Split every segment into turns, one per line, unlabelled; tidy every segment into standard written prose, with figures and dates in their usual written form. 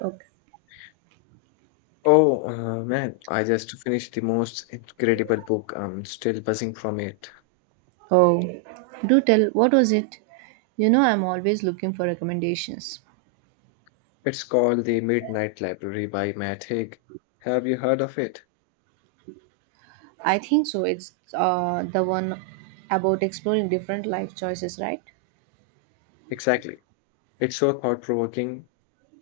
Okay.
Oh, man, I just finished the most incredible book. I'm still buzzing from it.
Oh, do tell, what was it? You know, I'm always looking for recommendations.
It's called The Midnight Library by Matt Haig. Have you heard of it?
I think so. It's the one about exploring different life choices, right?
Exactly. It's so thought-provoking.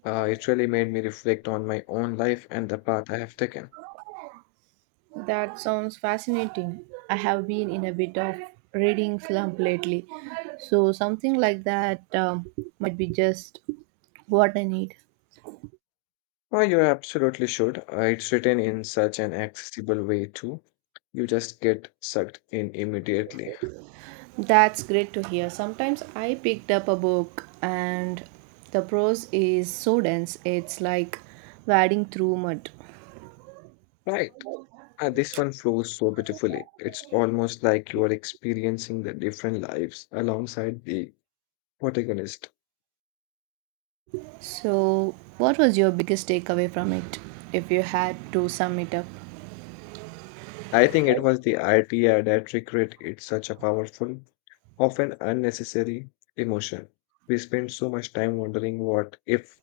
It really made me reflect on my own life and the path I have taken.
That sounds fascinating. I have been in a bit of reading slump lately, so something like that might be just what I need.
Oh, you absolutely should. It's written in such an accessible way, too. You just get sucked in immediately.
That's great to hear. Sometimes I picked up a book and the prose is so dense, it's like wading through mud.
Right. And this one flows so beautifully. It's almost like you are experiencing the different lives alongside the protagonist.
So, what was your biggest takeaway from it, if you had to sum it up?
I think it was the idea that regret is such a powerful, often unnecessary emotion. We spend so much time wondering what if.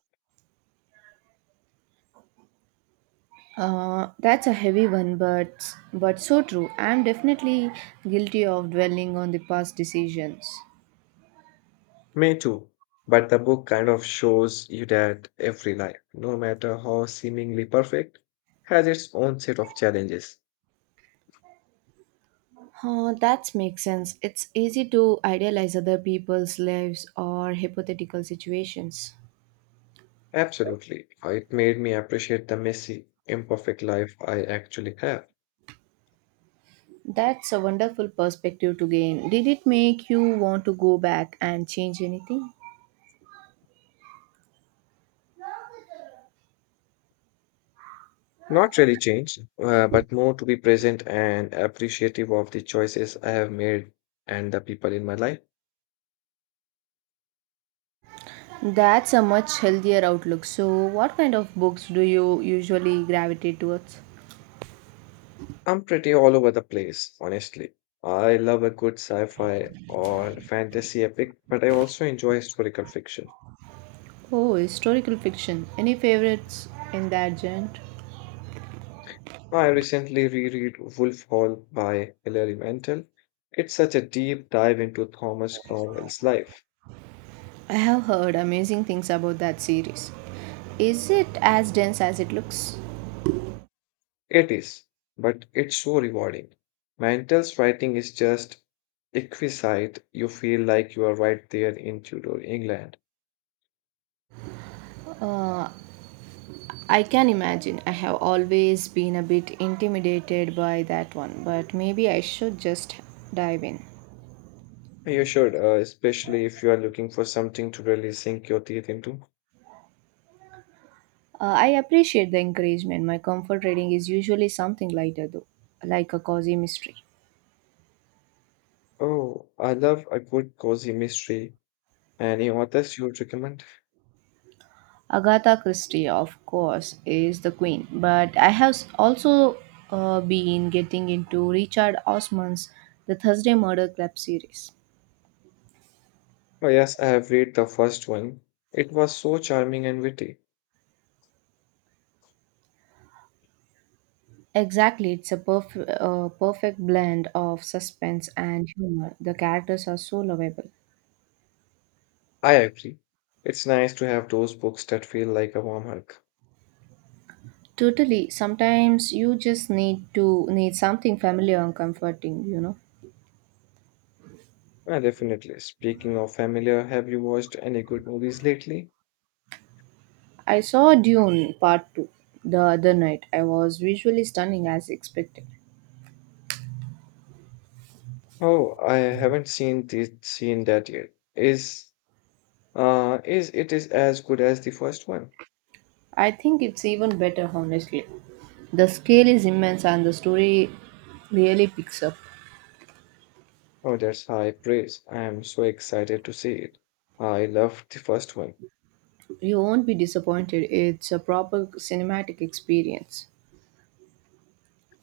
That's a heavy one, but so true. I'm definitely guilty of dwelling on the past decisions.
Me too. But the book kind of shows you that every life, no matter how seemingly perfect, has its own set of challenges.
That makes sense. It's easy to idealize other people's lives or hypothetical situations.
Absolutely. It made me appreciate the messy, imperfect life I actually have.
That's a wonderful perspective to gain. Did it make you want to go back and change anything?
Not really changed, but more to be present and appreciative of the choices I have made and the people in my life.
That's a much healthier outlook. So, what kind of books do you usually gravitate towards?
I'm pretty all over the place, honestly. I love a good sci fi or fantasy epic, but I also enjoy historical fiction.
Oh, historical fiction. Any favorites in that genre?
I recently reread Wolf Hall by Hilary Mantel. It's such a deep dive into Thomas Cromwell's life.
I have heard amazing things about that series. Is it as dense as it looks?
It is, but it's so rewarding. Mantle's writing is just exquisite. You feel like you are right there in Tudor England.
Uh, I can imagine. I have always been a bit intimidated by that one, but maybe I should just dive in.
You should, especially if you are looking for something to really sink your teeth into.
I appreciate the encouragement. My comfort reading is usually something lighter, though, like a cozy mystery.
Oh, I love a good cozy mystery. Any authors you would recommend?
Agatha Christie, of course, is the queen, but I have also been getting into Richard Osman's The Thursday Murder Club series.
Oh, yes, I have read the first one. It was so charming and witty.
Exactly, it's a perfect blend of suspense and humor. The characters are so lovable.
I agree. It's nice to have those books that feel like a warm hug.
Totally. Sometimes you just need to need something familiar and comforting, you know.
Definitely. Speaking of familiar, have you watched any good movies lately?
I saw Dune Part 2 the other night. I was visually stunning as expected.
Oh, I haven't seen that yet. Is is it is as good as the first one?
I think it's even better, honestly. The scale is immense and the story really picks up.
Oh, that's high praise. I am so excited to see it. I loved the first one.
You won't be disappointed. It's a proper cinematic experience.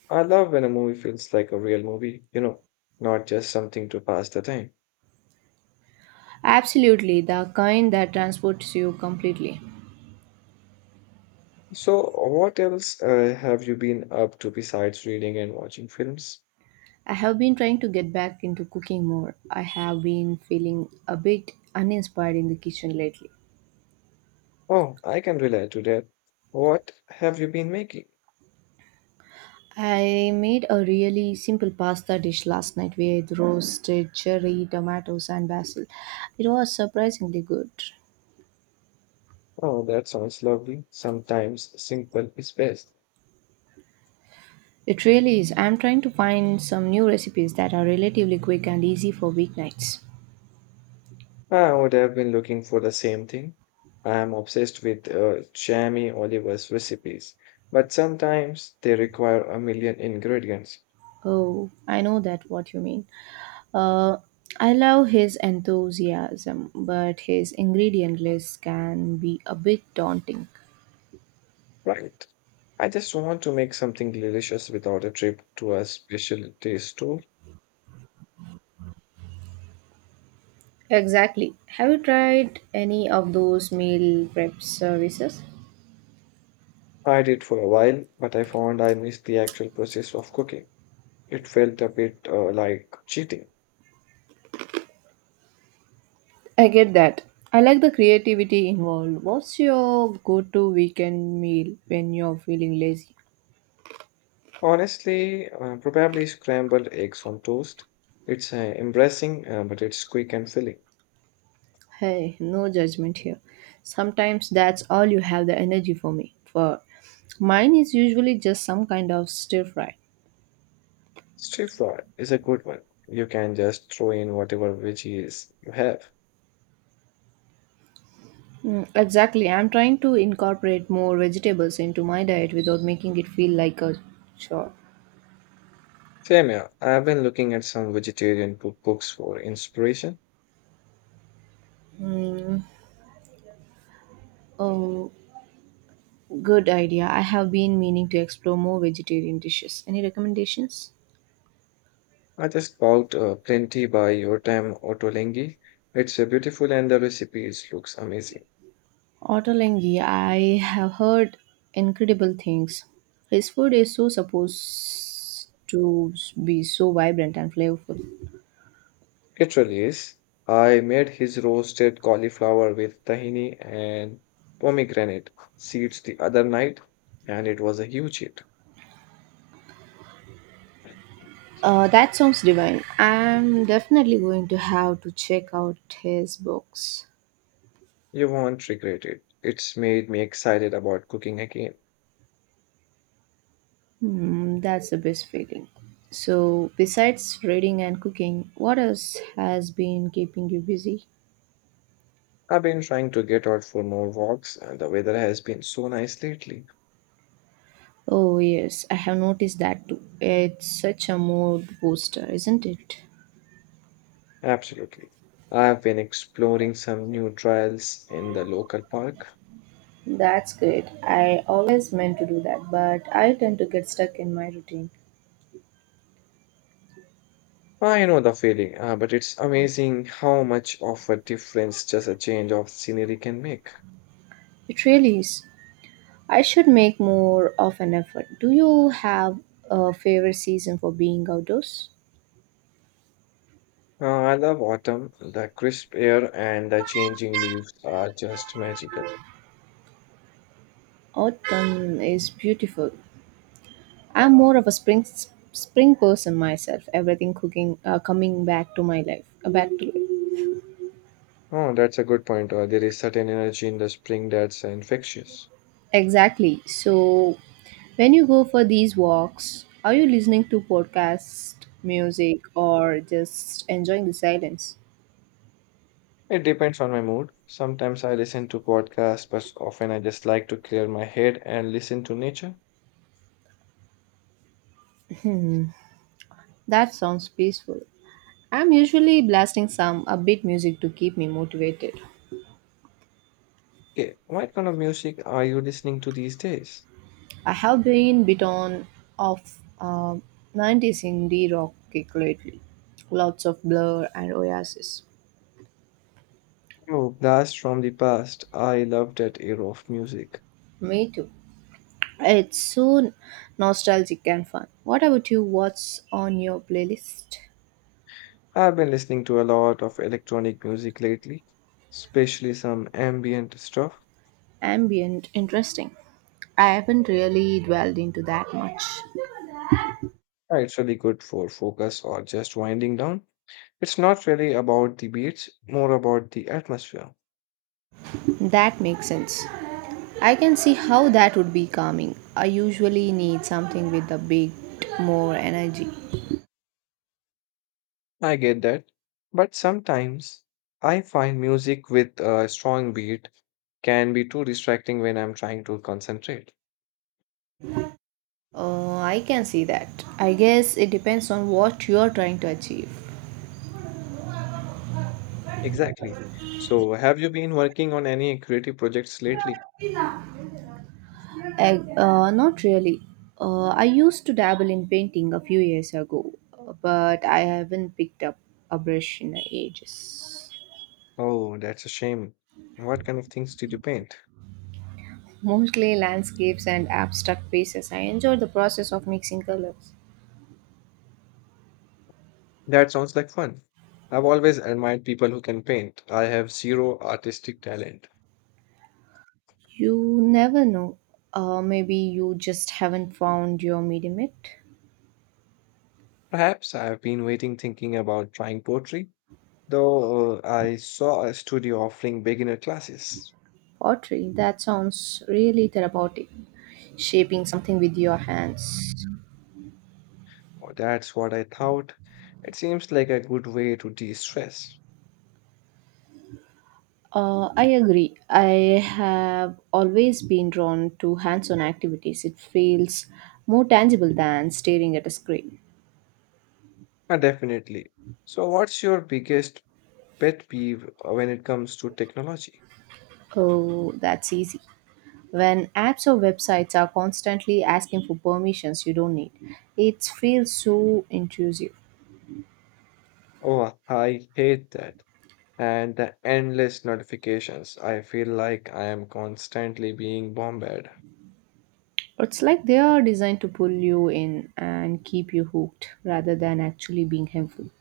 I love when a movie feels like a real movie, you know, not just something to pass the time.
Absolutely, the kind that transports you completely.
So, what else have you been up to besides reading and watching films?
I have been trying to get back into cooking more. I have been feeling a bit uninspired in the kitchen lately.
Oh, I can relate to that. What have you been making?
I made a really simple pasta dish last night with roasted cherry tomatoes and basil. It was surprisingly good.
Oh, that sounds lovely. Sometimes simple is best.
It really is. I'm trying to find some new recipes that are relatively quick and easy for weeknights.
I would have been looking for the same thing. I am obsessed with Jamie Oliver's recipes, but sometimes they require a million ingredients,
Oh, I know that what you mean. Uh, I love his enthusiasm, but his ingredient list can be a bit daunting.
right? I just want to make something delicious without a trip to a specialty store.
Exactly. Have you tried any of those meal prep services?
I did for a while, but I found I missed the actual process of cooking. It felt a bit like cheating.
I get that. I like the creativity involved. What's your go to weekend meal when you're feeling lazy?
Honestly, probably scrambled eggs on toast. It's embarrassing, but it's quick and filling.
Hey, no judgment here. Sometimes that's all you have the energy for me. For mine is usually just some kind of stir fry.
Stir fry is a good one. You can just throw in whatever veggies you have.
Mm, exactly. I'm trying to incorporate more vegetables into my diet without making it feel like a chore.
Same here. I've been looking at some vegetarian cookbooks for inspiration.
Oh, good idea. I have been meaning to explore more vegetarian dishes. Any recommendations?
I just bought plenty by Yotam Ottolenghi. It's beautiful and the recipes looks amazing.
Ottolenghi, I have heard incredible things. His food is so supposed to be so vibrant and flavorful.
Literally, I made his roasted cauliflower with tahini and pomegranate seeds the other night, and it was a huge hit.
That sounds divine. I'm definitely going to have to check out his books.
You won't regret it. It's made me excited about cooking again.
Hmm, that's the best feeling. So, besides reading and cooking, what else has been keeping you busy?
I've been trying to get out for more walks, and the weather has been so nice lately.
Oh, yes, I have noticed that too. It's such a mood booster, isn't it?
Absolutely. I've been exploring some new trails in the local park.
That's great. I always meant to do that, but I tend to get stuck in my routine.
I know the feeling, but it's amazing how much of a difference just a change of scenery can make.
It really is. I should make more of an effort. Do you have a favorite season for being outdoors?
I love autumn. The crisp air and the changing leaves are just magical.
Autumn is beautiful. I'm more of a spring person myself. Everything cooking coming back to my life, back to it.
Oh, that's a good point. There is certain energy in the spring that's infectious.
Exactly. So, when you go for these walks, are you listening to podcast music or just enjoying the silence?
It depends on my mood. Sometimes I listen to podcasts, but often I just like to clear my head and listen to nature.
That sounds peaceful. I'm usually blasting some upbeat music to keep me motivated.
Okay, what kind of music are you listening to these days?
I have been bit on of uh, 90s indie rock kick lately. Lots of Blur and Oasis.
Oh, blast from the past. I love that era of music.
Me too. It's so nostalgic and fun. What about you? What's on your playlist?
I've been listening to a lot of electronic music lately, especially some ambient stuff.
Ambient, interesting. I haven't really dwelled into that much.
Yeah, it's really good for focus or just winding down. It's not really about the beats, more about the atmosphere.
That makes sense. I can see how that would be calming. I usually need something with a bit more energy.
I get that. But sometimes I find music with a strong beat can be too distracting when I'm trying to concentrate.
I can see that. I guess it depends on what you're trying to achieve.
Exactly. So, have you been working on any creative projects lately?
Not really. I used to dabble in painting a few years ago, but I haven't picked up a brush in ages.
Oh, that's a shame. What kind of things did you paint?
Mostly landscapes and abstract pieces. I enjoy the process of mixing colors.
That sounds like fun. I've always admired people who can paint. I have zero artistic talent.
You never know. Maybe you just haven't found your medium yet.
Perhaps I've been waiting thinking about trying poetry, though I saw a studio offering beginner classes.
Pottery, that sounds really therapeutic. Shaping something with your hands.
Oh, that's what I thought. It seems like a good way to de-stress.
I agree. I have always been drawn to hands on activities. It feels more tangible than staring at a screen.
Definitely. So what's your biggest pet peeve when it comes to technology?
Oh, that's easy. When apps or websites are constantly asking for permissions you don't need, it feels so intrusive.
Oh, I hate that. And the endless notifications. I feel like I am constantly being bombarded.
It's like they are designed to pull you in and keep you hooked rather than actually being helpful.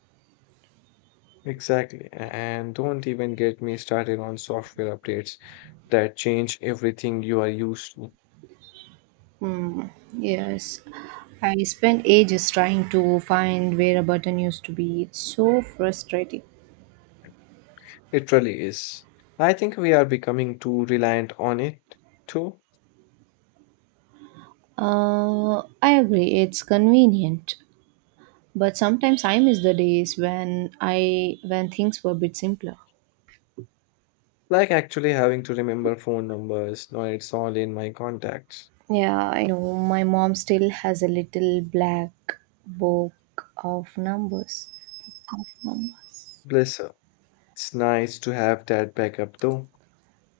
Exactly. And don't even get me started on software updates that change everything you are used to.
Hmm. Yes, I spent ages trying to find where a button used to be. It's so frustrating.
It really is. I think we are becoming too reliant on it too.
I agree. It's convenient, but sometimes I miss the days when things were a bit simpler.
Like actually having to remember phone numbers now; it's all in my contacts.
Yeah, I know. My mom still has a little black book of numbers. Of numbers.
Bless her. It's nice to have that backup though.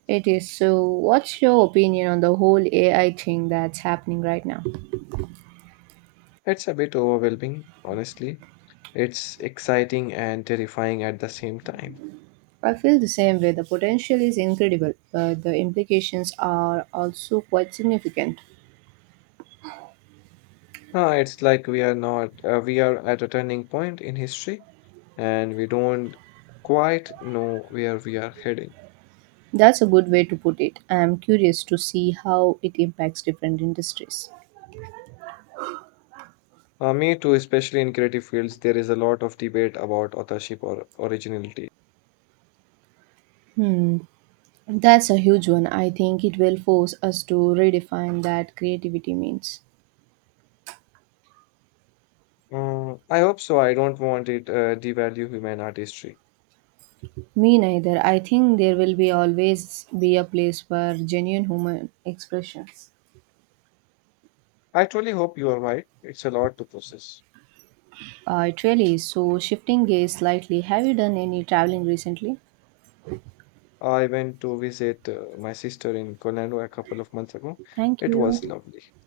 It is. So, what's your opinion on the whole AI thing that's happening right now?
It's a bit overwhelming, honestly. It's exciting and terrifying at the same time.
I feel the same way. The potential is incredible, but the implications are also quite significant.
Huh, it's like we are not, we are at a turning point in history and we don't quite know where we are heading.
That's a good way to put it. I am curious to see how it impacts different industries.
Me too, especially in creative fields, there is a lot of debate about authorship or originality.
That's a huge one. I think it will force us to redefine that creativity means.
I hope so. I don't want it devalue human artistry.
Me neither. I think there will be always be a place for genuine human expressions.
I truly hope you are right. It's a lot to process.
It really is. So shifting gears slightly, have you done any traveling recently?
I went to visit my sister in Colorado a couple of months ago.
Thank
It was
you.
lovely.